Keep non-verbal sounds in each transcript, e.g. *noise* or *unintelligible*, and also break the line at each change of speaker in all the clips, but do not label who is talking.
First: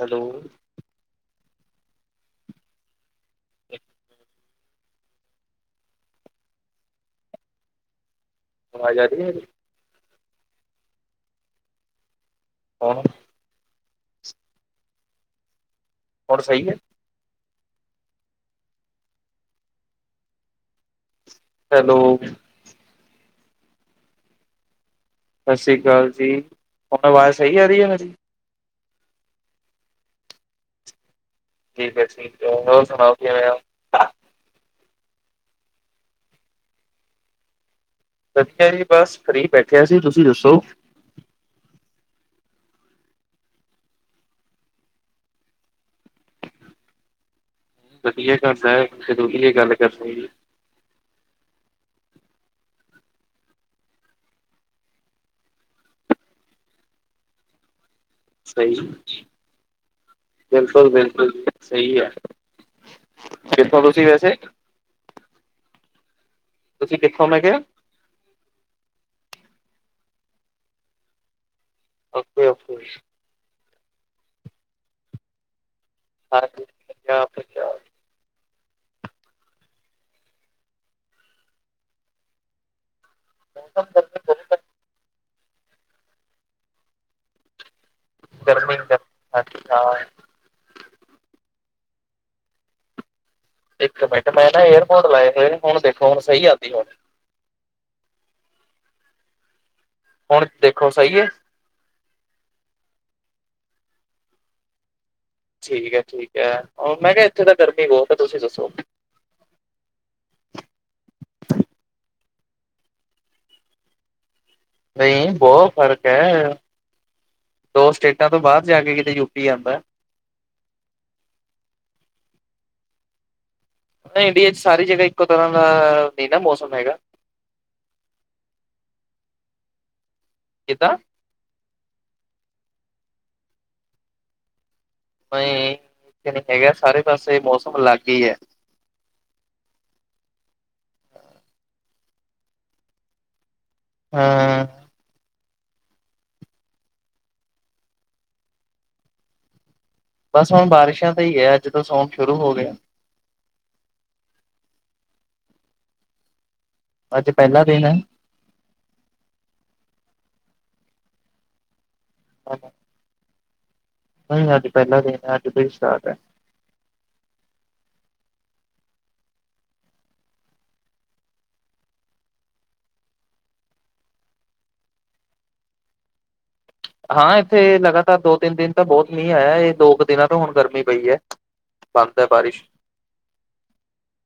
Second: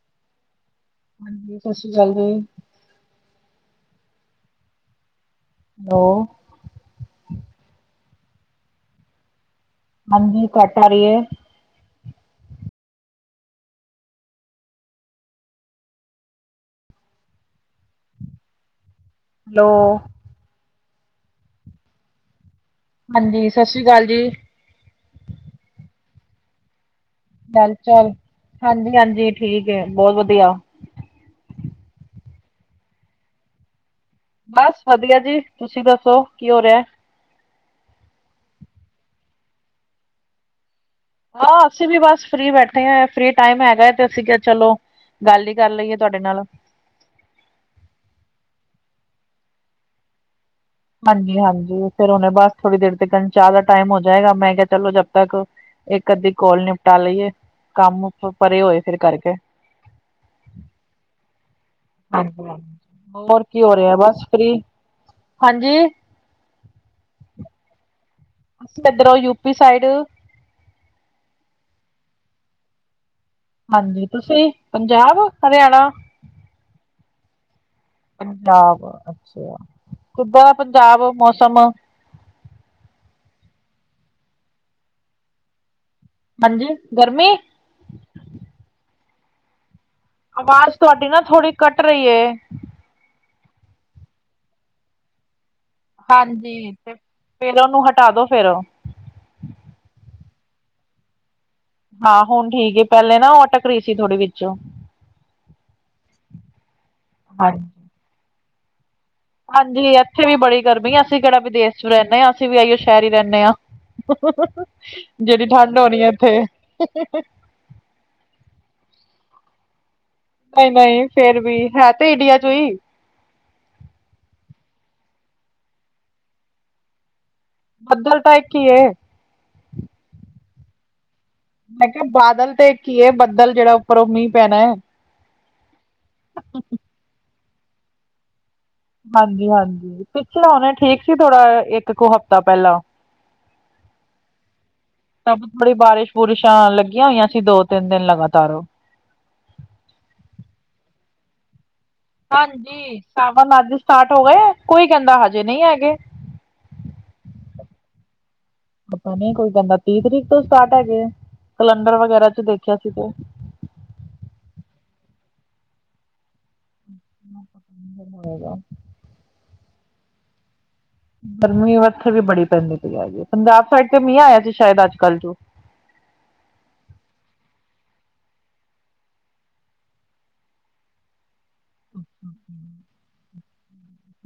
Hello
ਹਾਂਜੀ, ਸਸੀ ਕਾਲ ਜੀ।
*inaudible*
ਲੋ
ਅਵਾਜ ਆਰੀ ਐ ਜੀ।
ਹਾਂਜੀ ਘੱਟ ਆਰੀ ਐ।
ਹੁਨ ਹੁਨ ਸਈ ਐ।
ਹੈਲੋ
ਹੈਲੋ
ਹਾਂਜੀ, ਸਸਰੀ ਕਾਲ ਜੀ।
ਸਸਰੀ ਕਾਲ ਜੀ। ਥੋਨੂੰ ਅਵਾਜ਼
ਚਲ-ਚਲ, ਹਾਂਜੀ-ਹਾਂਜੀ ਠੀਕ ਏ ਬੋਤ ਵਦੀਆ।
ਠੀਕ ਐ ਠੀਕ ਐ ਹੋਰ ਸਨਾਓ ਕਿਵੇਂ ਓਂ।
ਬਸ ਵਦੀਆ ਜੀ, ਤੁਸੀਂ ਦੱਸੋ ਕੀ ਹੋ ਰਿਆ।
ਵਦੀਆ ਜੀ, ਬਸ ਫਰੀ ਬੈਠੇਆ ਸੀ ਤੁਸੀਂ ਦੱਸੋ
ਹਾਂ, ਅਸੀਂ ਵੀ ਬਸ ਫਰੀ ਬੈਠੇ ਆਂ ਫਰੀ ਟਾਈਮ ਹੈਗਾ ਤੇ ਅਸੀਂ ਕਿਆ ਚਲੋ ਗੱਲ ਈ ਕਰ ਲਈਏ ਤੁਆਡੇ ਨਾਲ।
ਵਦੀਆ ਗੱਲ ਐ, ਜਦੋਂ ਵੀ ਏ ਗੱਲ ਕਰਨੀ ਏ
ਹਾਂਜੀ-ਹਾਂਜੀ ਫਿਰ ਓਨੇ ਬਸ ਥੋੜੀ ਦੇਰ ਤੱਕਨ ਚਾ ਦਾ ਟਾਈਮ ਹੋ ਜਾਏਗਾ ਮੈਂ ਕਿਆ ਚਲੋ ਜਬ ਤੱਕ ਇੱਕ ਅੱਧੀ ਕੌਲ ਨਿਪਟਾ ਲਈਏ, ਕੰਮ ਪ- ਪਰੇ ਹੋਏ
ਸਈ
ਫਿਰ ਕਰਕੇ।
ਬਿਲਕੁਲ-ਬਿਲਕੁਲ।
ਅਪਰਾ, ਹੋਰ ਕੀ ਹੋ
ਕਿੱਥੋਂ
ਰਿਆ
ਤੁਸੀਂ
ਬਸ
ਵੈਸੇ
ਫਰੀ ਹਾਂਜੀ।
ਤੁਸੀਂ ਕਿੱਥੋਂ ਮੈ ਕਿਆ
ਅਸੀਂ ਏਧਰੋ ਯੂਪੀ ਸਾਈਡ
ਓਕੇ-ਓਕੇ।
ਹਾਂਜੀ ਤੁਸੀਂ ਪੰਜਾਬ, ਹਰਿਆਣਾ
*unintelligible* ਕੜਾ ਪਰਸਾਦ।
ਪੰਜਾਬ, ਅੱਛੇਆ ਕਿੱਦਾਂ ਐ ਪੰਜਾਬ ਮੌਸਮ।
*inaudible*
ਹਾਂਜੀ ਗਰਮੀ
ਗਰਮੀ ਗਾ ਅੱਛਾ ਆ
ਆਵਾਜ ਤੁਆਡੀ ਨਾ ਥੋੜ੍ਹੀ ਕੱਟ ਰਈ ਏ।
ਇੱਕ ਮਿੰਟ ਮੈ ਨਾ ਏਅਰਪੋਰਟ ਲਾਏ ਹੋਏ ਨੇ, ਹੁਣ ਦੇਖੋ ਹੁਣ ਸਹੀ
ਹਾਜੀ,
ਆਉਂਦੀ ਹੁਣ
ਇਹਨਾ ਨੂੰ ਹਟਾ ਦਿਓ ਫਿਰ
ਹੁਣ ਦੇਖੋ ਸਈ ਏ,
ਹਾ ਹੁਣ ਠੀਕ ਏ ਪਹਿਲੇ ਨਾ ਉਹ ਆਟਕ ਰੀ ਸੀ ਥੋੜੀ ਵਿੱਚੋ
ਠੀਕ ਆ ਠੀਕ ਆ, ਉਹ ਮੈ ਕਿਹਾ ਇੱਥੇ ਤਾ ਗਰਮੀ ਬਹੁਤ ਆ, ਤੁਸੀ ਦੱਸੋ?
ਹਾਜੀ ਇੱਥੇ ਵੀ ਬੜੀ ਗਰਮੀ ਅਸੀ ਕਿਹੜਾ ਵਿਦੇਸ਼ ਚ ਰਹਿਨੇ ਆ ਅਸੀ ਵੀ ਇਹਓ ਸ਼ਹਿਰ ਰਹਿਨੇ ਆ।
ਨਹੀਂ
ਜਿਹੜੀ
ਬਹੁਤ
ਠੰਡ ਹੋਣੀ
ਫ਼ਰਕ
ਆ, ਇੱਥੇ
ਹੈ ਦੋ ਸਟੇਟਾ ਤੋ ਬਾਦ ਜਾ ਕੇ ਕਿਤੇ ਯੂਪੀ ਆਦਾ।
ਨਈ-ਨਈ ਫੇਰ ਵੀ ਹੈ ਤੇ ਇੰਡੀਆ ਚੋ ਈ।
ਨਈ ਇੰਡੀਆ ਚ ਸਾਰੀ ਜਗ੍ਹਾ ਇੱਕੋ ਤਰ੍ਹਾਂ ਦਾ ਨੀ ਨਾ ਮੌਸਮ ਹੈਗਾ।
ਬੱਦਲ ਤਾ ਇੱਕ ਈ ਏ।
ਕਿੱਦਾ?
ਮੈ ਕਿਹਾ ਬਾਦਲ ਤੇ ਇੱਕ ਈ ਐ ਬੱਦਲ ਜਿਹੜਾ ਉਪਰੋ ਉਹ ਮੀਹ ਪੈਣਾ ਐ।
ਨਈ, ਇੱਥੇ ਹੈਗਾ ਸਾਰੇ ਪਾਸੇ ਮੌਸਮ ਅਲੱਗ ਈ ਐ।
ਹਾਜੀ ਹਾਜੀ, ਪਿਛਲਾ ਹੁਣੇ ਠੀਕ ਸੀ ਥੋੜਾ ਇੱਕ ਕੁ ਹਫਤਾ ਪਹਿਲਾ *inaudible*
ਹਾਂ,
ਸਭ ਬੜੀ ਬਾਰਿਸ਼ ਬੁਰਿਸ਼ਾਂ ਆਣ ਲੱਗੀਆ ਹੋਈਆ ਸੀ ਦੋ ਤਿੰਨ ਦਿਨ ਲਗਾਤਾਰ ਉਹ
ਬਸ ਹੁਣ ਬਾਰਿਸ਼ਾ ਈ ਤੇ ਐ ਅੱਜ ਤੋ ਸੋਣ
ਹਾਜੀ, ਸਾਵਨ ਅੱਜ ਸਟਾਰਟ ਹੋ ਗਏ ਆ ਕੋਈ ਕਹਿੰਦਾ ਹਜੇ ਨਈ ਹੈਗੇ।
ਅੱਜ ਪਹਿਲਾ ਦਿਨ ਐ।
ਪਤਾ ਨੀ ਕੋਈ ਕਹਿੰਦਾ ਤੀਹ ਤਰੀਕ ਤੋ ਸਟਾਰਟ ਹੈਗੇ, ਕੈਲੰਡਰ ਵਗੈਰਾ ਚ ਦੇਖਿਆ। ਠੀਕ ਐ,
ਨਈ ਅੱਜ ਪਹਿਲਾ ਦਿਨ ਆ ਅੱਜ ਤੋ ਈ ਸਟਾਰਟ ਆ।
*inaudible* ਗਰਮੀ ਉੱਥੇ ਵੀ ਬੜੀ ਪੈਦੀ ਹੈਗੀ ਐ ਪੰਜਾਬ ਸਾਈਡ ਤੇ ਮੀਹ ਆਇਆ ਸੀ ਸ਼ਾਇਦ ਅੱਜ ਕੱਲ੍ਹ ਜੋ
ਹਾ ਇੱਥੇ ਲਗਾਤਾਰ ਦੋ ਤਿੰਨ ਦਿਨ ਤਾ ਬਹੁਤ ਮੀਹ ਆਇਆ ਇਹ ਦੋ ਕੁ ਦਿਨਾ ਤੋ ਹੁਣ ਗਰਮੀ ਪਈ ਆ। ਬੰਦ ਐ ਬਾਰਿਸ਼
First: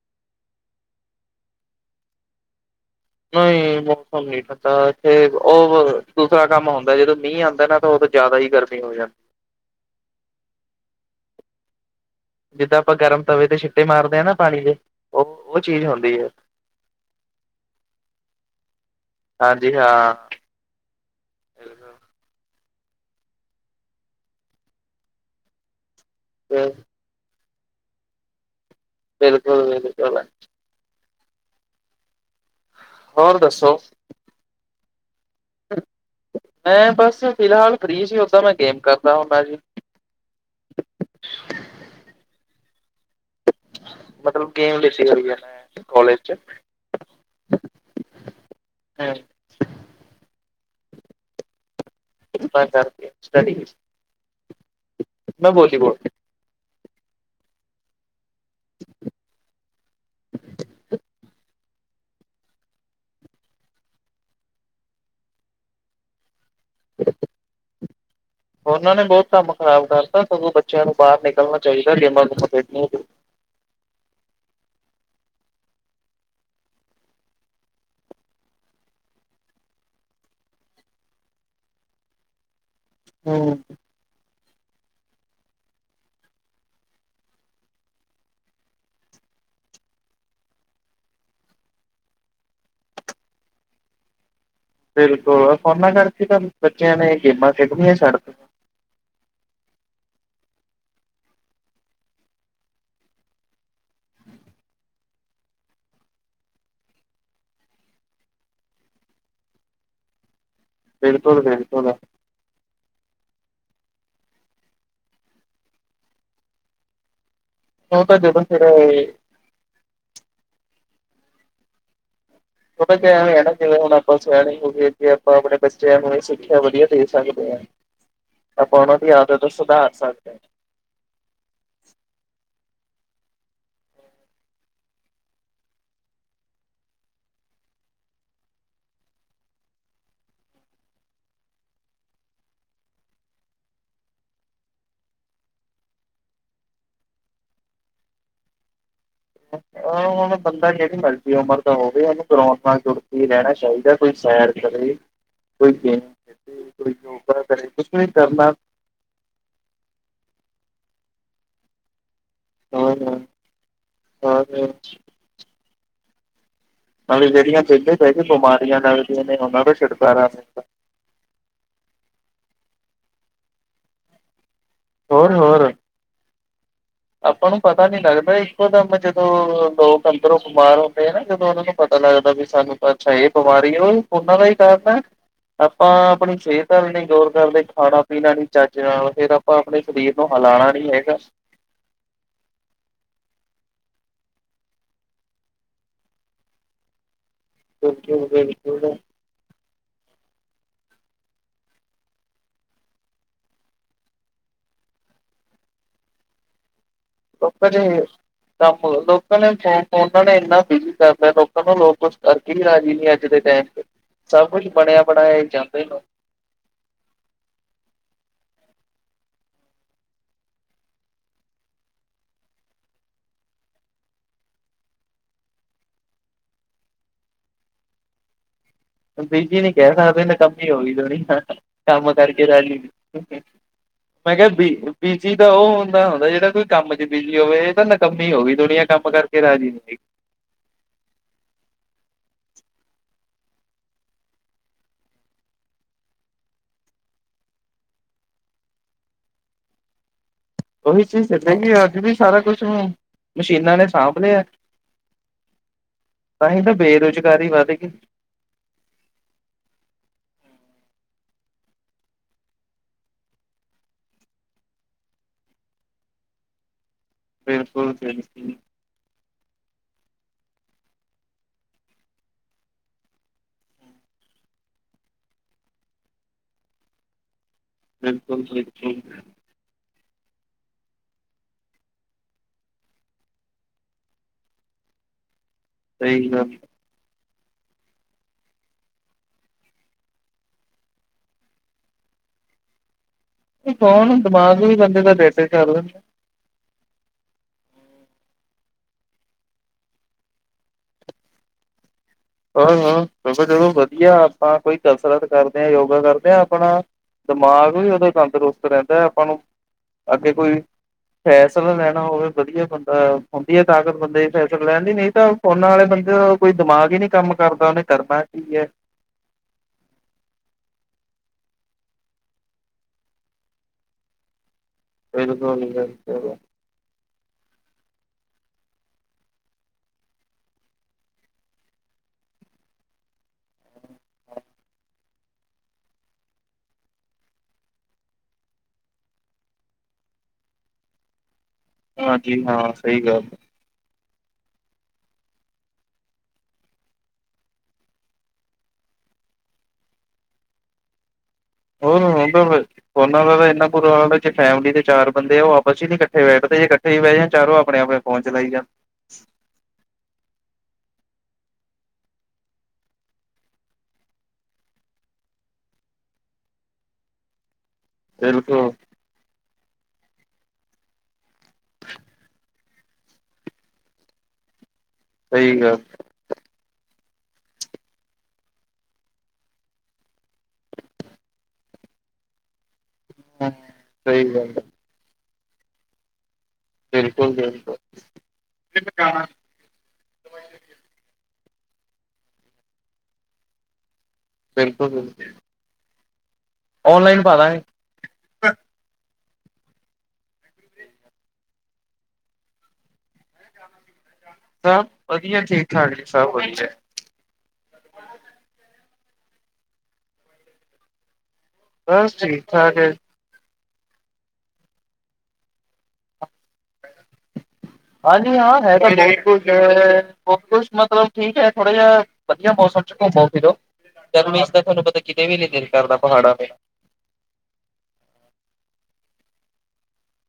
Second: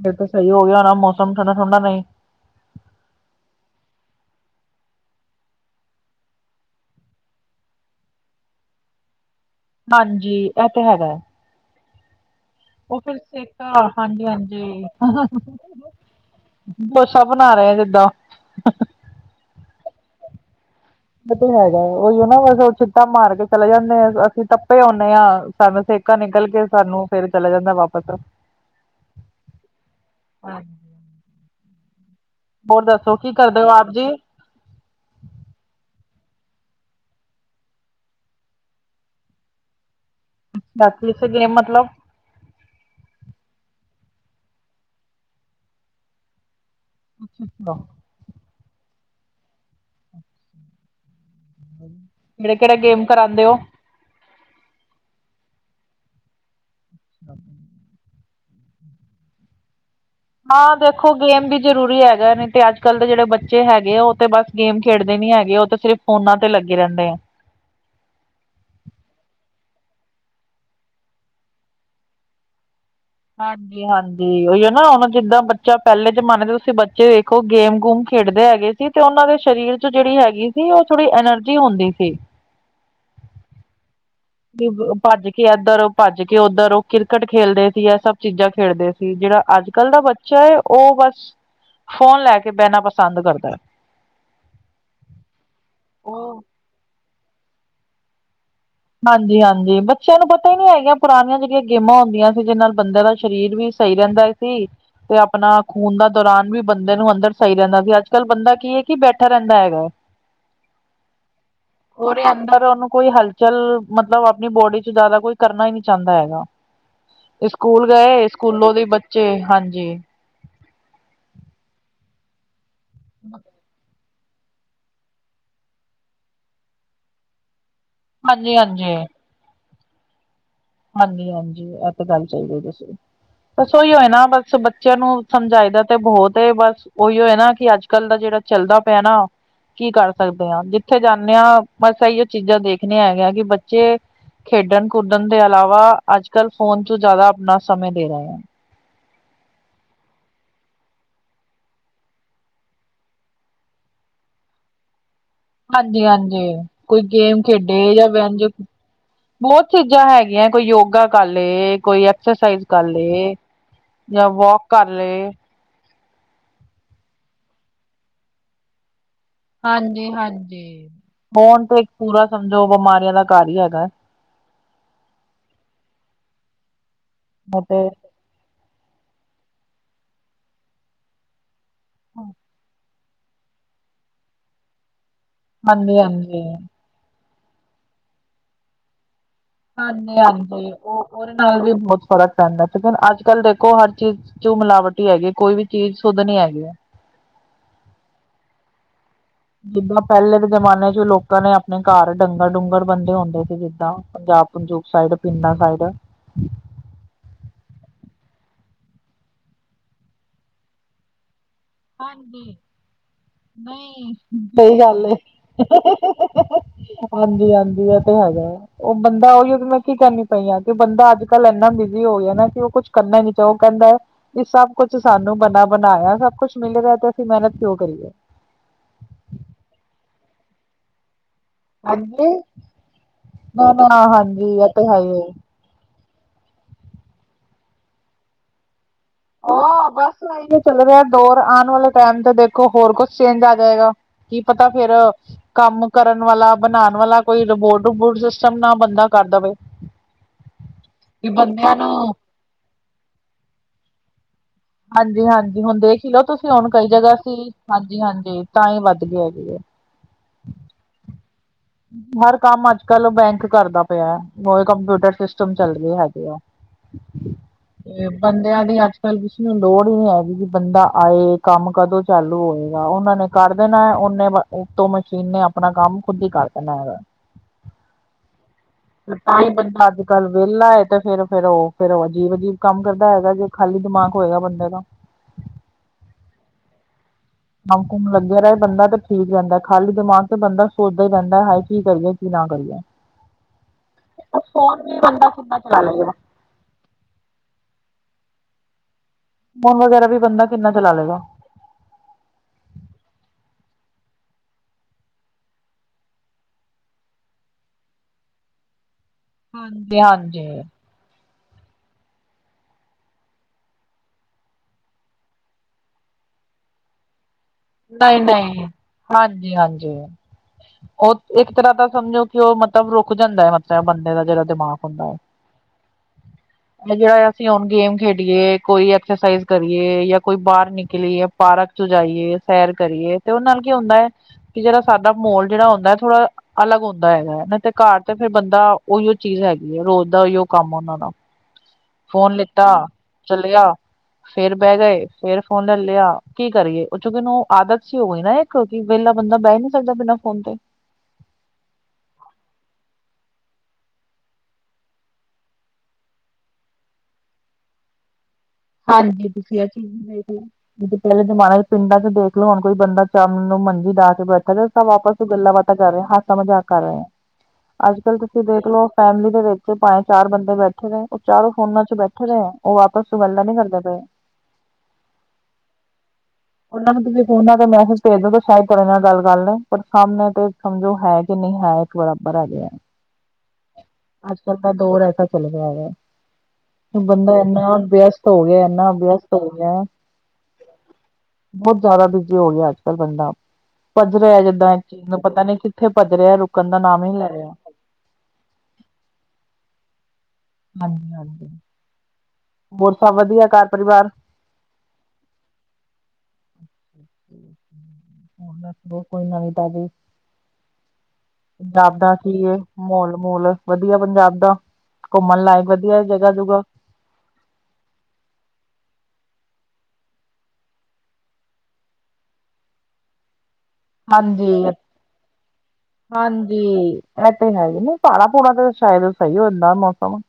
ਫਿਰ ਤਾ ਸਹੀ ਹੋ ਗਿਆ ਹੋਣਾ ਮੌਸਮ ਠੰਡਾ ਠੰਡਾ ਨਈ,
ਨਈ ਮੌਸਮ ਨੀ ਠੰਡਾ ਇੱਥੇ ਉਹ ਦੂਸਰਾ ਕੰਮ ਹੁੰਦਾ ਜਦੋ ਮੀਂਹ ਆਦਾ ਨਾ ਤਾ ਉਦੋ ਜ਼ਿਆਦਾ ਈ ਗਰਮੀ ਹੋ ਜਾਦੀ।
ਹਾਜੀ ਇਹ ਤੇ ਹੈਗਾ ਆ।
ਜਿੱਦਾਂ ਆਪਾਂ
ਉਹ ਫਿਰ
ਗਰਮ ਤਵੇ
ਸਿੱਖ
ਤੇ ਛਿੱਟੇ
ਆ
ਮਾਰਦੇ
ਹਾਜੀ
ਨਾ ਪਾਣੀ ਦੇ
ਹਾਜੀ।
ਉਹ ਉਹ ਚੀਜ਼ ਹੁੰਦੀ ਹੈ
ਬੱਸਾ ਬਣਾ ਰਹੇ ਆ ਜਿੱਦਾ।
ਹਾਜੀ ਹਾਂ।
ਐ ਤਾ ਹੈਗਾ ਏ ਉਹੀ ਨਾ ਬਸ ਉਹ ਛਿੱਟਾ ਮਾਰ ਕੇ ਚਲੇ ਜਾਦੇ ਆ ਅਸੀ ਤਪੇ ਆਉਨੇ ਆ। ਸਾਨੂੰ ਸੇਕਾ ਨਿਕਲ ਕੇ ਸਾਨੂੰ ਫਿਰ ਚਲਾ ਜਾਂਦਾ ਵਾਪਿਸ
ਬਿਲਕੁਲ-ਬਿਲਕੁਲ,
ਹਾਂ, ਹੋਰ ਦੱਸੋ ਕੀ
ਹੋਰ
ਕਰਦੇ ਔ
ਦੱਸੋ
ਆਪ ਜੀ?
ਮੈਂ ਬਸ ਫਿਲਹਾਲ ਫ੍ਰੀ ਸੀ ਓਦਾਂ ਮੈਂ ਗੇਮ ਕਰਦਾ ਹੁਨਾ ਜੀ।
ਬਾਕੀ ਉਥੇ ਗੇਮ ਮਤਲਬ
ਮਤਲਬ ਗੇਮ ਦੱਸੀ ਕਹਿੜੀ ਐ, ਕਾਲਜ ਚ
ਅੱਛਾ-ਅੱਛਾ,
ਐ
ਮੇਰਾ
ਤਾਂ
ਕਿਹੜਾ ਗੇਮ
ਕਰਕੇ
ਕਰਾਉਂਦੇ
ਸਟੱਡੀ
ਉ?
ਮੈਂ ਵੋਲੀਵੋਲ।
*inaudible*
*inaudible*
ਹਾਂ, ਦੇਖੋ ਗੇਮ ਵੀ ਜ਼ਰੂਰੀ ਹੈਗਾ। ਨਹੀਂ ਤੇ ਅੱਜ-ਕੱਲ੍ਹ ਦੇ ਜਿਹੜੇ ਬੱਚੇ ਹੈਗੇ, ਉਹ ਤੇ ਬਸ ਗੇਮ ਖੇਡਦੇ ਨੀ ਹੈਗੇ। ਉਹ ਤਾਂ ਸਿਰਫ ਫ਼ੋਨਾਂ ਤੇ ਲੱਗੇ ਰਹਿੰਦੇ ਐ। *inaudible*
ਫ਼ੋਨਾਂ ਨੇ ਬਹੁਤ ਕੰਮ ਖ਼ਰਾਬ ਕਰਤਾ। ਸਗੋਂ ਬੱਚਿਆਂ ਨੂੰ ਬਾਹਰ ਨਿਕਲਣਾ ਚਾਹੀਦਾ। ਗੇਮਾਂ-ਗੂਮਾਂ ਖੇਡਣੀਆਂ
ਹਾਂਜੀ। ਹਾਂਜੀ। ਉਈਓ ਨਾ ਹੁਣ ਜਿੱਦਾਂ, ਬੱਚਾ ਪਹਿਲੇ ਜਮਾਨੇ ਦੇ ਤੁਸੀਂ ਬੱਚੇ ਦੇੇਖੋ, ਗੇਮ-ਗੂਮ ਖੇਡਦੇ ਹੈਗੇ ਸੀ ਤੇ ਉਹਨਾਂ ਦੇ ਸ਼ਰੀਰ 'ਚ ਜਿਹੜੀ ਹੈਗੀ ਸੀ, ਉਹ ਥੋੜ੍ਹੀ ਐਨਰਜੀ ਹੁੰਦੀ ਸੀ।
ਹਮ।
ਵੀ ਭੱਜ ਕੇ ਐਧਰ, ਭੱਜ ਕੇ ਉੱਧਰ। ਉਹ ਕ੍ਰਿਕਟ ਖੇਲਦੇ ਸੀ। ਇਹ ਸਭ ਚੀਜ਼ਾਂ ਖੇਡਦੇ ਤੇ ਜਿਹੜਾ ਅੱਜ-ਕੱਲ੍ਹ ਦਾ ਬੱਚਾ ਏ। ਉਹ ਬਸ ਫ਼ੋਨ ਲੈ ਕੇ ਬਹਿਣਾ ਪਸੰਦ ਕਰਦਾ।
ਬਿਲਕੁਲ, ਆ ਫੋਨਾਂ ਕਰਕੇ ਤਾਂ ਬੱਚਿਆਂ ਨੇ ਇਹ ਗੇਮਾਂ ਖੇਡਣੀਆਂ ਛੱਡਤੀਆ।
ਹਾਂਜੀ-ਹਾਂਜੀ। ਬੱਚਿਆਂ ਨੂੰ ਪਤਾ ਈ ਨੀ ਹੈਗਾ। ਪੁਰਾਣੀਆਂ ਜਿਹੜੀਆਂ ਗੇਮਾਂ ਹੁੰਦੀਆਂ ਸੀ। ਜੀਦੇ ਨਾਲ ਬੰਦੇ ਦਾ ਸ਼ਰੀਰ ਵੀ ਸਹੀ ਰਹਿੰਦਾ ਏ ਸੀ। ਤੇ ਆਪਣਾ ਖੂਨ ਦਾ ਦੌਰਾਨ ਵੀ, ਬੰਦੇ ਨੂੰ ਅੰਦਰ ਸਹੀ ਰਹਿੰਦਾ ਸੀ। ਅੱਜ-ਕੱਲ੍ਹ ਬੰਦਾ ਕੀ ਐ, ਕਿ ਬੈਠਾ ਰਹਿੰਦਾ ਹੈਗਾ ਐ। *inaudible*
ਬਿਲਕੁਲ-ਬਿਲਕੁਲ।
ਤੇ ਅੰਦਰ ਉਹਨੂੰ ਕੋਈ ਹਲਚਲ। ਮਤਲਬ ਆਪਣੀ ਬੋਡੀ 'ਚ ਜ਼ਿਆਦਾ ਕੋਈ ਕਰਨਾ ਈ ਨ੍ਹੀਂ ਚਾਹੁੰਦਾ ਹੈਗਾ। ਇਹ ਸਕੂਲ
ਉਹ ਤਾਂ
ਗਏ,
ਜਦੋਂ ਫਿਰ
ਇਸਕੂਲੋਂ ਦੀ ਬੱਚੇ, ਹਾਂਜੀ।
ਉਹ ਤਾਂ ਇਕ ਐਵੇਂ ਏ ਨਾ। ਜਿਵੇਂ ਹੁਣ ਆਪਾਂ ਸਿਆਣੇ ਈ ਹੋਗੇ। ਅੱਗੇ ਆਪਾਂ ਆਪਣੇ ਬੱਚਿਆਂ ਨੂੰ ਇਹ ਸਿੱਖਿਆ ਵਧੀਆ ਦੇ ਸਕਦੇ ਆ।
ਹਾਂਜੀ
ਆਪਾ
ਹਾਂਜੀ
ਓਹਨਾਂ ਦੀਆ ਆਦਤਾਂ ਸੁਧਾਰ ਸਕ
ਹਾਂਜੀ-ਹਾਂਜੀ। ਐਹ ਤਾਂ ਗੱਲ ਸਹੀ ਕਹੀ ਤੁਸੀਂ। ਬਸ ਓਈਓ ਐ ਨਾ, ਬਸ ਬੱਚਿਆਂ ਨੂੰ ਸਮਝਾਈ ਦਾ ਤਾਂ ਬਹੁਤ ਏ। ਬਸ ਉਈਓ ਐ ਨਾ, ਕਿ ਅੱਜ-ਕੱਲ੍ਹ ਦਾ ਜਿਹੜਾ ਚੱਲਦਾ ਪਿਆ ਨਾ ਕੀ ਕਰ ਸਕਦੇ ਆ। ਜਿੱਥੇ ਜਾਂਨੇ ਆ, ਬਸ ਐਈਓ ਚੀਜ਼ਾਂ ਦੇਖਣੇ ਹੈਗੇ ਆ ਕਿ ਬੱਚੇ ਖੇਡਣ-ਕੁਦਣ ਦੇ ਇਲਾਵਾ। ਅੱਜ-ਕੱਲ੍ਹ ਫ਼ੋਨ 'ਚ ਜ਼ਿਆਦਾ ਆਪਣਾ ਸਮੇਂ ਦੇ ਰਹੇ ਆ।
ਆ, ਹੁਣ ਬੰਦਾ ਜਿਹੜੀ ਮਰਜ਼ੀ ਉਮਰ ਦਾ ਹੋਵੇ। ਉਹਨੂੰ ਗਰਾਊਂਡ ਨਾਲ ਜੁੜ ਕੇ ਈ ਰਹਿਣਾਂ ਚਾਹੀਦਾ। ਕੋਈ ਸੈਰ ਕਰੇ ਕੋਈ ਗੇਮ
ਹਾਂਜੀ-ਹਾਂਜੀ।
ਖੇਡੇ,
ਕੋਈ ਗੇਮ
ਯੋਗਾ ਕਰੇ
ਖੇਡੇ
ਕੁਛ
ਜਾਂ
ਵੀ
ਵਿਆਮ ਜੋ
ਕਰਨਾ
ਬੜੀਆਂ ਚੀਜ਼ਾਂ ਹੈਗੀਆਂ। ਕੋਈ ਯੋਗਾ ਕਰਲੇ। ਕੋਈ ਐਕ ਐਕਸਰਸਾਈਜ਼
ਅ
ਕਰਲੇ ਜਾਂ
ਔਰ
ਵੌਕ ਕਰਲੇ।
ਭਾਵੇਂ ਜਿਹੜੀਆਂ ਵੇਹਲੇ ਬਹਿ ਕੇ ਬਿਮਾਰੀਆਂ ਲੱਗਦੀਆਂ ਨੇ। ਉਹਨਾਂ ਤੋਂ ਛੁਟਕਾਰਾ ਮਿਲਦਾ।
ਫ਼ੋਨ ਤੇ ਇੱਕ ਪੂਰਾ ਸਮਝੋ, ਬਿਮਾਰੀਆਂ ਦਾ ਘਰ ਈ ਹੈਗਾ।
ਹੋਰ-ਹੋਰ। ਆਪਾਂ ਨੂੰ
ਉਹ ਤੇ
ਪਤਾ ਨੀ ਲੱਗਦਾ। ਇੱਕੋ-ਦਮ ਜਦੋਂ ਲੋਕ ਅੰਦਰੋਂ ਬਿਮਾਰ ਹੁੰਦੇ ਆ ਨਾ। ਜਦੋਂ ਉਹਨਾਂ ਨੂੰ ਪਤਾ ਲੱਗਦਾ ਵੀ ਸਾਨੂੰ ਤਾਂ ਅੱਛਾ ਇਹ ਬਿਮਾਰੀ ਆ। ਉਹ ਉਹਨਾ ਦਾ ਈ ਕਾਰਨ ਐ। ਆਪਾਂ
ਹਾਂਜੀ
ਆਪਣੀ
ਹਾਂਜੀ
ਸਿਹਤ ਦਾ ਵੀ ਨੀ ਗੌਰ ਕਰਦੇ। ਖਾਣਾ-ਪੀਣਾ ਨੀ ਚੱਜ ਨਾਲ। ਫਿਰ ਆਪਾਂ ਆਪਣੇ ਸਰੀਰ
ਹਾਂਜੀ
ਨੂੰ ਹਲਾਣਾ
ਹਾਂਜੀ
ਨੀ
ਉਹ
ਹੈਗਾ।
ਉਹਦੇ ਨਾਲ ਵੀ ਬਹੁਤ ਫ਼ਰਕ ਪੈਂਦਾ ਤੇ ਫਿਰ ਅੱਜ-ਕੱਲ੍ਹ ਦੇਖੋ ਹਰ ਚੀਜ਼ ਜੋ ਮਿਲਾਵਟੀ ਹੀ ਹੈਗੀ ਐ ਕੋਈ ਵੀ ਚੀਜ਼ ਸੁੱਧ ਨਹੀ ਹੈਗੀ ਐ
*unintelligible*
ਜਿੱਦਾਂ ਨਾ ਪਹਿਲੇ ਦੇ ਜਮਾਨੇ ਚ ਲੋਕਾਂ ਨੇ ਆਪਣੇ ਘਰ ਡੰਗਰ ਡੂੰਗਰ ਬੰਡੇ ਹੁੰਦੇ ਸੀ ਜਿੱਦਾਂ ਆ ਪੰਜਾਬ ਪੰਜੂਬ ਸਾਈਡ ਐ ਪਿੰਡਾਂ ਸਾਈਡ ਐ
ਲੋਕਾਂ ਨੇ ਕੰਮ ਲੋਕਾਂ ਨੇ ਫ ਫੋਨਾਂ ਨੇ ਏਨਾ ਬਿਜੀ ਕਰ ਤਾ ਆ ਲੋਕ ਕਦੋ ਲੋਕ ਕੁਛ ਕਰਕੇ ਈ ਰਾਜਜੀ ਨੀ ਅੱਜ ਦੇ ਟਾਈਮ ਤੇ ਸਭ ਕੁਛ
ਸਹੀ
ਬਣਿਆ
ਗੱਲ
ਬਣਾਇਆ ਹੀ ਚਾਦੇ ਨੇ
ਏ ਹਾਂਜੀ ਈ ਹਾਂਜੀ ਈ ਇਹ ਤੇ ਹੈਗਾ ਐ ਉਹ ਬੰਦਾ ਉਹਦੀ ਮੈਂ ਕੀ ਕਹਿਣੀ ਪਈ ਆ ਕਿ ਉਹ ਬੰਦਾ ਅੱਜ ਕੱਲ ਇੰਨਾ ਬਿਜ਼ੀ ਹੋ ਗਿਆ ਨਾ ਕਿ ਉਹ ਕੁਛ ਕਰਨਾ ਜਿੱਦਾਂ ਉਹ ਕਹਿੰਦਾ ਐ ਇਹ ਸਭ ਸਾਨੂੰ ਬਣਾ ਬਣਾਇਆ ਸਭ ਕੁੱਛ ਮਿਲ ਰਿਹਾ ਐ ਤੇ ਅਸੀਂ ਮਿਹਨਤ ਕਿਉਂ ਕਰੀਏ
ਬਿਜੀ ਨੀ ਕਹਿਣਾ ਆ ਵੇ ਏ ਨਕੰਮੀ ਹੋ ਗਈ ਦੁਨੀਆ ਹਾ ਹਾ ਕੰਮ
ਹਾਂਜੀ
ਕਰਕੇ ਰਾਜੀ ਨੀ ਈ
ਨਾ ਨਾ
ਮੈਂ ਕਿਹਾ
ਹਾਂਜੀ ਇਹ
ਬੀ
ਤੇ ਹੈ ਹੀ
ਬੀਜੀ ਤਾਂ ਉਹ ਉਨੂੰ ਤਾ ਆ ਹੁੰਦਾ ਜਿਹੜਾ ਕੋਈ ਕੰਮ ਚ ਬਿਜ਼ੀ ਹੋਵੇ ਏ ਇਹ ਤਾਂ ਨਕੰਮੀ ਹੋ ਗਈ ਦੁਨੀਆਂ ਕੰਮ ਕਰਕੇ ਰਾਜੀ
ਹਾਂ
ਨਹੀਂ
ਬਸ ਚੱਲ ਰਿਹਾ ਐ ਦੋਰ ਆਣ ਵਾਲੇ ਟਾਈਮ ਤੇ ਦੇਖੋ ਹੋਰ ਕੁਛ ਚੇਂਜ ਆ ਜਾਏਗਾ ਕੀ ਪਤਾ ਫੇਰ ਐ ਕੰਮ ਕਰਨ ਵਾਲਾ ਬਣਾਉਣ ਵਾਲਾ ਕੋਈ ਰਿਬੋਟ ਰਬੋਟ ਸਿਸਟਮ ਨਾ ਬੰਦਾ ਕਰ ਦਵੇ ਏ
ਉਹੀ ਚੀਜ਼ ਚੱਲੇ ਗੀ ਅੱਜ
ਨੂੰ
ਵੀ ਸਾਰਾ ਕੁਛ ਮਸ਼ੀਨਾਂ ਨੇ ਸਾਂਭ ਲਿਆ
ਹਾਂਜੀ ਹਾਂਜੀ ਈ ਹੁਣ ਦੇਖ ਹੀ ਲਓ
ਤਾਂ
ਤੁਸੀਂ ਹੁਣ
ਤਾਂ
ਕਈ ਜਗ੍ਹਾ ਸੀ
ਬੇਰੁਜ਼ਗਾਰੀ ਵੱਧ ਗਈ
ਹਾਂਜੀ ਈ ਹਾਂਜੀ ਈ ਤਾਂ ਈ ਵੱਧ ਗਏ ਹੈਗੇ ਆ *inaudible* ਹਰ ਕੰਮ ਅੱਜ ਕੱਲ ਆ ਬੈਂਕ ਕਰਦਾ ਪਿਆ ਹੋ ਕੰਪਿਊਟਰ ਸਿਸਟਮ ਚਲਦੇ ਹੈਗੇ ਐ
ਬਿਲਕੁਲ
ਤੇ
ਬਿਲਕੁਲ
ਬੰਦਿਆਂ ਦੀ ਅੱਜ ਆ ਸਰਵਿਸ ਨੂੰ ਲੋੜ ਹੀ ਨੀ ਹੈਗੀ ਕੀ ਬੰਦਾ ਆਏ ਕੰਮ ਕਦੋਂ ਚਾਲੂ ਹੋਏਗਾ ਉਹਨਾਂ ਨੇ ਕਰ ਦੇਣਾ ਐ ਉਨੇ ਬਸ ਉਤੋਂ ਮਸ਼ੀਨ ਨੇ ਆਪਣਾ ਕੰਮ ਖੁੱਦ ਈ ਕਰ ਦੇਣਾ ਹੈਗਾ
ਬਿਲਕੁਲ ਬਿਲਕੁਲ
ਤੇ ਤਾਂ ਈ ਬੰਦਾ ਅੱਜ ਕੱਲ ਵਿਹਲਾ ਐ ਤੇ ਫੇਰ ਫੇਰ ਉਹ ਫੇਿਰ ਉਹ ਅਜੀਬ ਅਜੀਬ ਕੰਮ ਕਰਦਾ ਹੈਗਾ ਜੇ ਖਾਲੀ ਦਿਮਾਗ ਹੋਏਗਾ ਬੰਦੇ ਦਾ
ਸਹੀ ਗੱਲ ਆ
ਕੰਮ ਕੁੁਮ ਲੱਗਿਆ ਰ ਬੰਦਾ ਤਾਂ ਠੀਕ ਰਹਿੰਦਾ ਐ ਖਾਲੀ ਦਿਮਾਗ ਚ ਬੰਦਾ ਸੋਚਦਾ ਰਹਿੰਦਾ ਐ ਹਏ ਕੀ ਕਰੀਏ ਕੀ ਨਾ ਕਰੀਏ
ਕੌਣ
ਉਹ
ਦਿਮਾਗ
ਫੋਨ ਵੀ
ਬੰਦੇ
ਬੰਦਾ ਖੁਦ
ਡੇਟੇ
ਦਾ
ਕਰ
ਚਲਾ
ਲੈਂਦਾ
ਲੇਦਾ ਫੋਨ ਵਗੈਰਾ ਵੀ ਬੰਦਾ ਕਿੰਨਾ ਚਲਾ ਲਏਗਾ ਆ
ਅਹਾ ਅਹਾ ਸਗੋ ਚਲੋ ਵਧੀਆ ਆਪਾ ਕੋਈ ਕਸਰਤ ਕਰਦੇ ਯੋਗਾ ਕਰਦੇ ਹਾਂ ਆਪਣਾ ਦਿਮਾਗ ਵੀ ਉਹਦਾ ਤੰਦਰੁਸਤ ਰਹਿੰਦਾ ਹੈ ਆਪਾਂ ਨੂੰ ਅੱਗੇ
ਹਾਂਜੀ-ਹਾਂਜੀ
ਕੋਈ ਫੈਸਲਾ ਲੈਣਾ ਹੋਵੇ ਵਧੀਆ ਬੰਦਾ ਹੁੰਦੀ ਹੈ ਤਾਕਤ ਬੰਦੇ ਦੀ ਫੈਸਲਾ ਲੈਣ ਦੀ ਨਹੀਂ ਤਾਂ ਉਹਨਾਂ ਵਾਲੇ ਬੰਦੇ ਦਾ ਕੋਈ ਦਿਮਾਗ ਹੀ ਨੀ ਕੰਮ ਕਰਦਾ ਉਹਨੇ
ਨਹੀਂ
ਕਰਨਾ ਕੀ
ਨਹੀਂ
ਹੈ
ਹਾਂਜੀ ਹਾਂਜੀ ਉਹ ਇੱਕ ਤਰ੍ਹਾਂ ਦਾ ਸਮਝੋ ਕਿ ਉਹ ਮਤਲਬ ਰੁਕ ਜਾਂਦਾ ਹੈ ਮਤਲਬ ਬੰਦੇ ਦਾ ਜਿਹੜਾ ਦਿਮਾਗ ਹੁੰਦਾ ਹੈ।
ਬਿਲਕੁਲ ਜੀ ਬਿਲਕੁਲ
ਜਿਹੜਾ ਅਸੀਂ ਹੁਣ ਗੇਮ ਖੇਡੀਏ ਕੋਈ ਐਕਸਰਸਾਈਜ਼ ਕਰੀਏ ਜਾਂ ਕੋਈ ਬਾਹਰ ਨਿਕਲੀਏ ਪਾਰਕ ਚ ਜਾਈਏ ਸੈਰ ਕਰੀਏ ਤੇ ਉਹ ਨਾਲ ਕੀ ਹੁੰਦਾ ਹੈ ਕੀ ਜਿਹੜਾ ਸਾਡਾ ਮਾਹੌਲ ਜਿਹੜਾ ਹੁੰਦਾ ਥੋੜਾ ਅਲੱਗ ਹੁੰਦਾ ਹੈਗਾ ਨਾ ਘਰ ਤੇ ਫਿਰ ਬੰਦਾ ਉਹੀਓ ਚੀਜ਼ ਹੈਗੀ ਹੈ ਰੋਜ਼ ਦਾ ਉਹੀ ਕੰਮ ਉਹਨਾਂ ਦਾ ਫੋਨ
ਹਾਂਜੀ
ਲਿੱਤਾ
ਹਾਂ ਸਹੀ ਗੱਲ
ਚੱਲਿਆ ਫੇਰ ਬਹਿ ਗਏ ਫੇਰ ਫੋਨ ਲੈ ਲਿਆ ਕੀ ਕਰੀਏ ਕਿਉਂਕਿ ਉਹਨੂੰ ਆਦਤ ਜੀ ਹੋਈ ਨਾ ਇੱਕ ਕਿ ਵਹਲਾ ਬੰਦਾ ਬਹਿ ਨੀ ਸਕਦਾ ਬਿਨਾਂ ਫੋਨ ਤੋ।
ਹੋਰ ਹੋਣ ਦੋ ਫਿਰ ਫੋਨਾਂ ਦਾ ਤਾਂ ਇੰਨਾ ਬੁਰਾ ਹਾਲ ਜੇ ਫੈਮਿਲੀ ਦੇ ਚਾਰ ਬੰਦੇ ਆ ਉਹ ਆਪਸ ਚ ਨੀ ਇਕੱਠੇ ਬੈਠਦੇ ਜੇ ਕਈ ਵਾਰੀ ਨਾ ਚਾਰੋ ਆਪਣੇ ਆਪਣੇ ਫੇਰ ਫੋਨ ਚਲਾਈ ਜਾ
ਹਾਂਜੀ ਤੁਸੀਂ ਆ ਚੀਜ਼ ਦੇਖਲੀ ਜੇ ਪਹਿਲੇ ਜਮਾਨੇ ਚ ਪਿੰਡਾਂ ਚ ਦੇਖਲੋ ਹੁਣ ਕੋਈ ਬੰਦਾ ਸ਼ਾਮ ਨੂੰ ਮੰਜੀ ਡਾਕੇ ਬੈਠਾ ਦਾ ਏਦਾਂ ਵਾਪਸ ਗੱਲਾਂ ਬਾਤਾਂ ਕਰ ਰਹੇ ਆ ਹਾਸਾ ਮਜਾਕ ਕਰ ਰਹੇ ਆ ਅੱਜ ਕੱਲ ਤੁਸੀਂ
ਬਿਲਕੁਲ
ਦੇਖਲੋ ਫੈਮਲੀ ਦੇ ਵਿੱਚ ਪੰਜ- ਚਾਰ ਬੰਦੇ ਬੈਠੇ ਨੇ ਉਹ ਚਾਰੋਂ ਫੋਨਾਂ ਚ ਬੈਠੇ ਨੇ ਉਹ ਵਾਪਸ ਵ ਮਨ ਕਰਦਾ ਪੇਆ
ਸਹੀ ਗਾ
*inaudible* ਉਹਨਾਂ ਨੂੰ ਤੁਸੀਂ ਫੋਨਾ ਤੇ ਮੈਸੇਜ ਭੇਜ ਦਿਉ ਤੇ ਸ਼ਾਇਦ ਤੁਹਾਡੇ ਨਾਲ ਗੱਲ ਕਰ ਲੈਨ ਪਰ ਸਾਹਮਣੇ ਤੇ ਸਮਝੋ ਹੈ ਕਿ ਨਹੀਂ ਹੈ। ਬਰਾਬਰ ਆ ਗਿਆ,
ਸਹੀ
ਅੱਜ
ਗੱਲ
ਕੱਲ ਦਾ ਦੌਰ ਐਸਾ ਚੱਲ ਰਿਹਾ ਹੈਗਾ।
ਬਿਲਕੁਲ
ਬੰਦਾ ਏੰਨਾ
ਬਿਲਕੁਲ
ਵਿਅਸਤ ਹੋ ਗਿਆ ਇੰਨਾ
ਬਿਲਕੁਲ
ਵਿਅਸਤ ਹੋ ਗੇਆ ਬਹੁਤ ਜ਼ਿਆਦਾ ਬਿਜੀ ਹੋ ਗਿਆ ਅੱਜ ਕੱਲ੍ਹ ਬੰਦਾ। ਭਜ ਰਿਹਾ ਜਿੱਦਾਂ ਇੱਕ ਚੀਜ਼
ਬਿਲਕੁਲ
ਨੂੰ ਪਤਾ ਨੀ ਕਿੱਥੇ ਭੱਜ ਰਿਹਾ, ਰੁਕਨ ਦਾ ਨਾਮ ਹੀ
ਔਨਲਾਈਨ
ਲੈ
ਪਾ
ਰਿਹਾ।
ਦਾਂਗੇ
ਹਾਂਜੀ-ਹਾਂਜੀ ਹੋਰ ਸਭ ਵਦੀਆ ਘਰ ਪਰਿਵਾਰ।
ਸਭ ਵਦੀਆ ਠੀਕ ਠਾਕ ਜੀ ਸਭ ਵਦੀਆ।
ਹੋਰ ਦਸਦੇ ਕੋਈ ਨਵੀਂ ਤਾਜੀ ਪੰਜਾਬ ਦਾ
ਬਸ
ਕੀ
ਠੀਕ
ਇਹ,
ਠਾਕ ਹੈ
ਮਾਹੋਲ ਮੋਲ ਵਦੀਆ ਪੰਜਾਬ ਦਾ, ਘੁੰਮਣ ਲਾਇਕ ਵਦੀਆ ਇਹ ਜਗ੍ਹਾ-ਜੁਗਾ
ਹਾਂਜੀ ਹਾਂ ਹੈ ਤਾ ਬਿਲਕੁਲ ਸੇਫ ਹੋਰ ਕੂਛ ਮਤਲਬ ਠੀਕ ਐ ਥੋੜਾ ਜਿਹਾ ਵਦੀਆ ਮੌਸਮ ਚ ਘੁੰਮੋ ਫਿਰੋ ਗਰਮੀ ਚ
ਹਾਂਜੀ
ਤੁਹਾਨੂੰ ਪਤਾ ਕਿਤੇ ਵੀ ਨੀ ਦਿਲ ਕਰਦਾ ਪਹਾੜਾਂ ਤੇ
ਹਾਂਜੀ ਇਹ ਤੇ ਹੈ ਈ ਏ ਨਹੀਂ ਪਹਾੜਾ-ਪੁਹਾੜਾ ਤੇ ਸ਼ਾਇਦ ਸਹੀ ਹੋਦਾੰ ਮੌਸਮ।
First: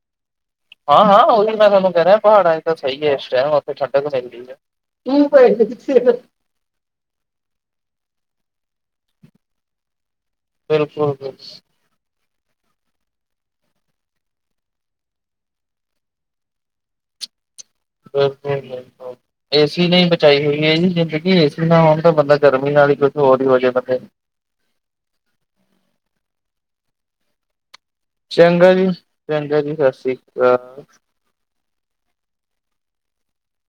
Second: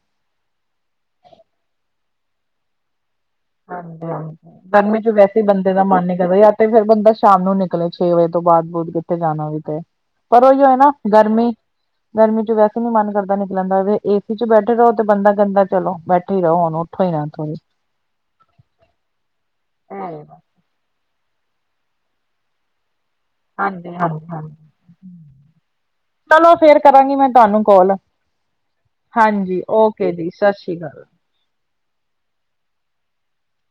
ਹਾਂ ਹਾਂ ਉਹਹੀ ਮੈ ਤਾਨੂੰ ਕਹਿ ਰਿਹਾ ਪਹਾੜਾਂ 'ਚ ਮੌਸਮ ਸਹੀ ਏ ਇਸ ਟਾਈਮ ਓਥੇ ਠੰਡਕ ਮਿਲਦੀ
ਗਰਮੀ ਚ ਵੈਸੇ ਹੀ ਬੰਦੇ ਦਾ ਮਨ ਨੀ
ਐ।
ਕਰਦਾ ਜਾਂ ਤੇ ਫੇਿਰ ਬੰਦਾ ਸ਼ਾਮ ਨੂੰ ਨਿਕਲੇ ਛੇ ਵਜੇ ਤੋਂ ਬਾਅਦ ਦੂਰ ਕਿੱਥੇ ਜਾਨਾ ਵੀ ਤੇ। ਪਰ ਉਹ ਔ ਹੈ ਨਾ
ਬਿਲਕੁਲ ਬਿਲਕੁਲ
ਗਰਮੀ ਗਰਮੀ ਚ ਵੈਸੇ ਨੀ ਮਨ ਕਰਦਾ ਨਿਕਲਨਦਾ ਏਸੀ ਚ ਬੈਠੇ ਰਹੋ ਤੇ ਬੰਦਾ ਕਹਿਦਾ ਚਲੋ ਬੈਠੇ ਹੀ ਰਹੋ ਹੁਨ- ਕੋਈ ਨਾ ਕੋਈ
ਬਿਲਕੁਲ ਬਿਲਕੁਲ ਏਸੀ ਨੇ ਈ
ਹਾਂਜੀ
ਬਚਾਈ ਹੋਈ ਜੇ ਜੀ ਜ਼ਿੰਦਗੀ ਏਸੀ ਨਾ ਹੋਨ ਤਾਂ ਬੰਦਾ ਗਰਮੀ ਨਾਲ ਹੀ ਕੁਝ ਹੋਰ ਹੀ ਹੋ
ਹਾਂਜੀ
ਜਾਂਦਾ।
ਹਾਂਜੀ ਚਲੋ ਫੇਿਰ ਕਰਾਂਗੀ ਮੈਂ ਤੁਹਾਨੂੰ ਕੋਲ
ਚੰਗਾ ਜੀ ਚੰਗਾ
ਹਾਂਜੀ
ਜੀ ਸਤਿ
ਓਕੇ
ਸ੍ਰੀ
ਜੀ ਸਸਿ ਸ਼੍ਰੀ ਅਕਾਲ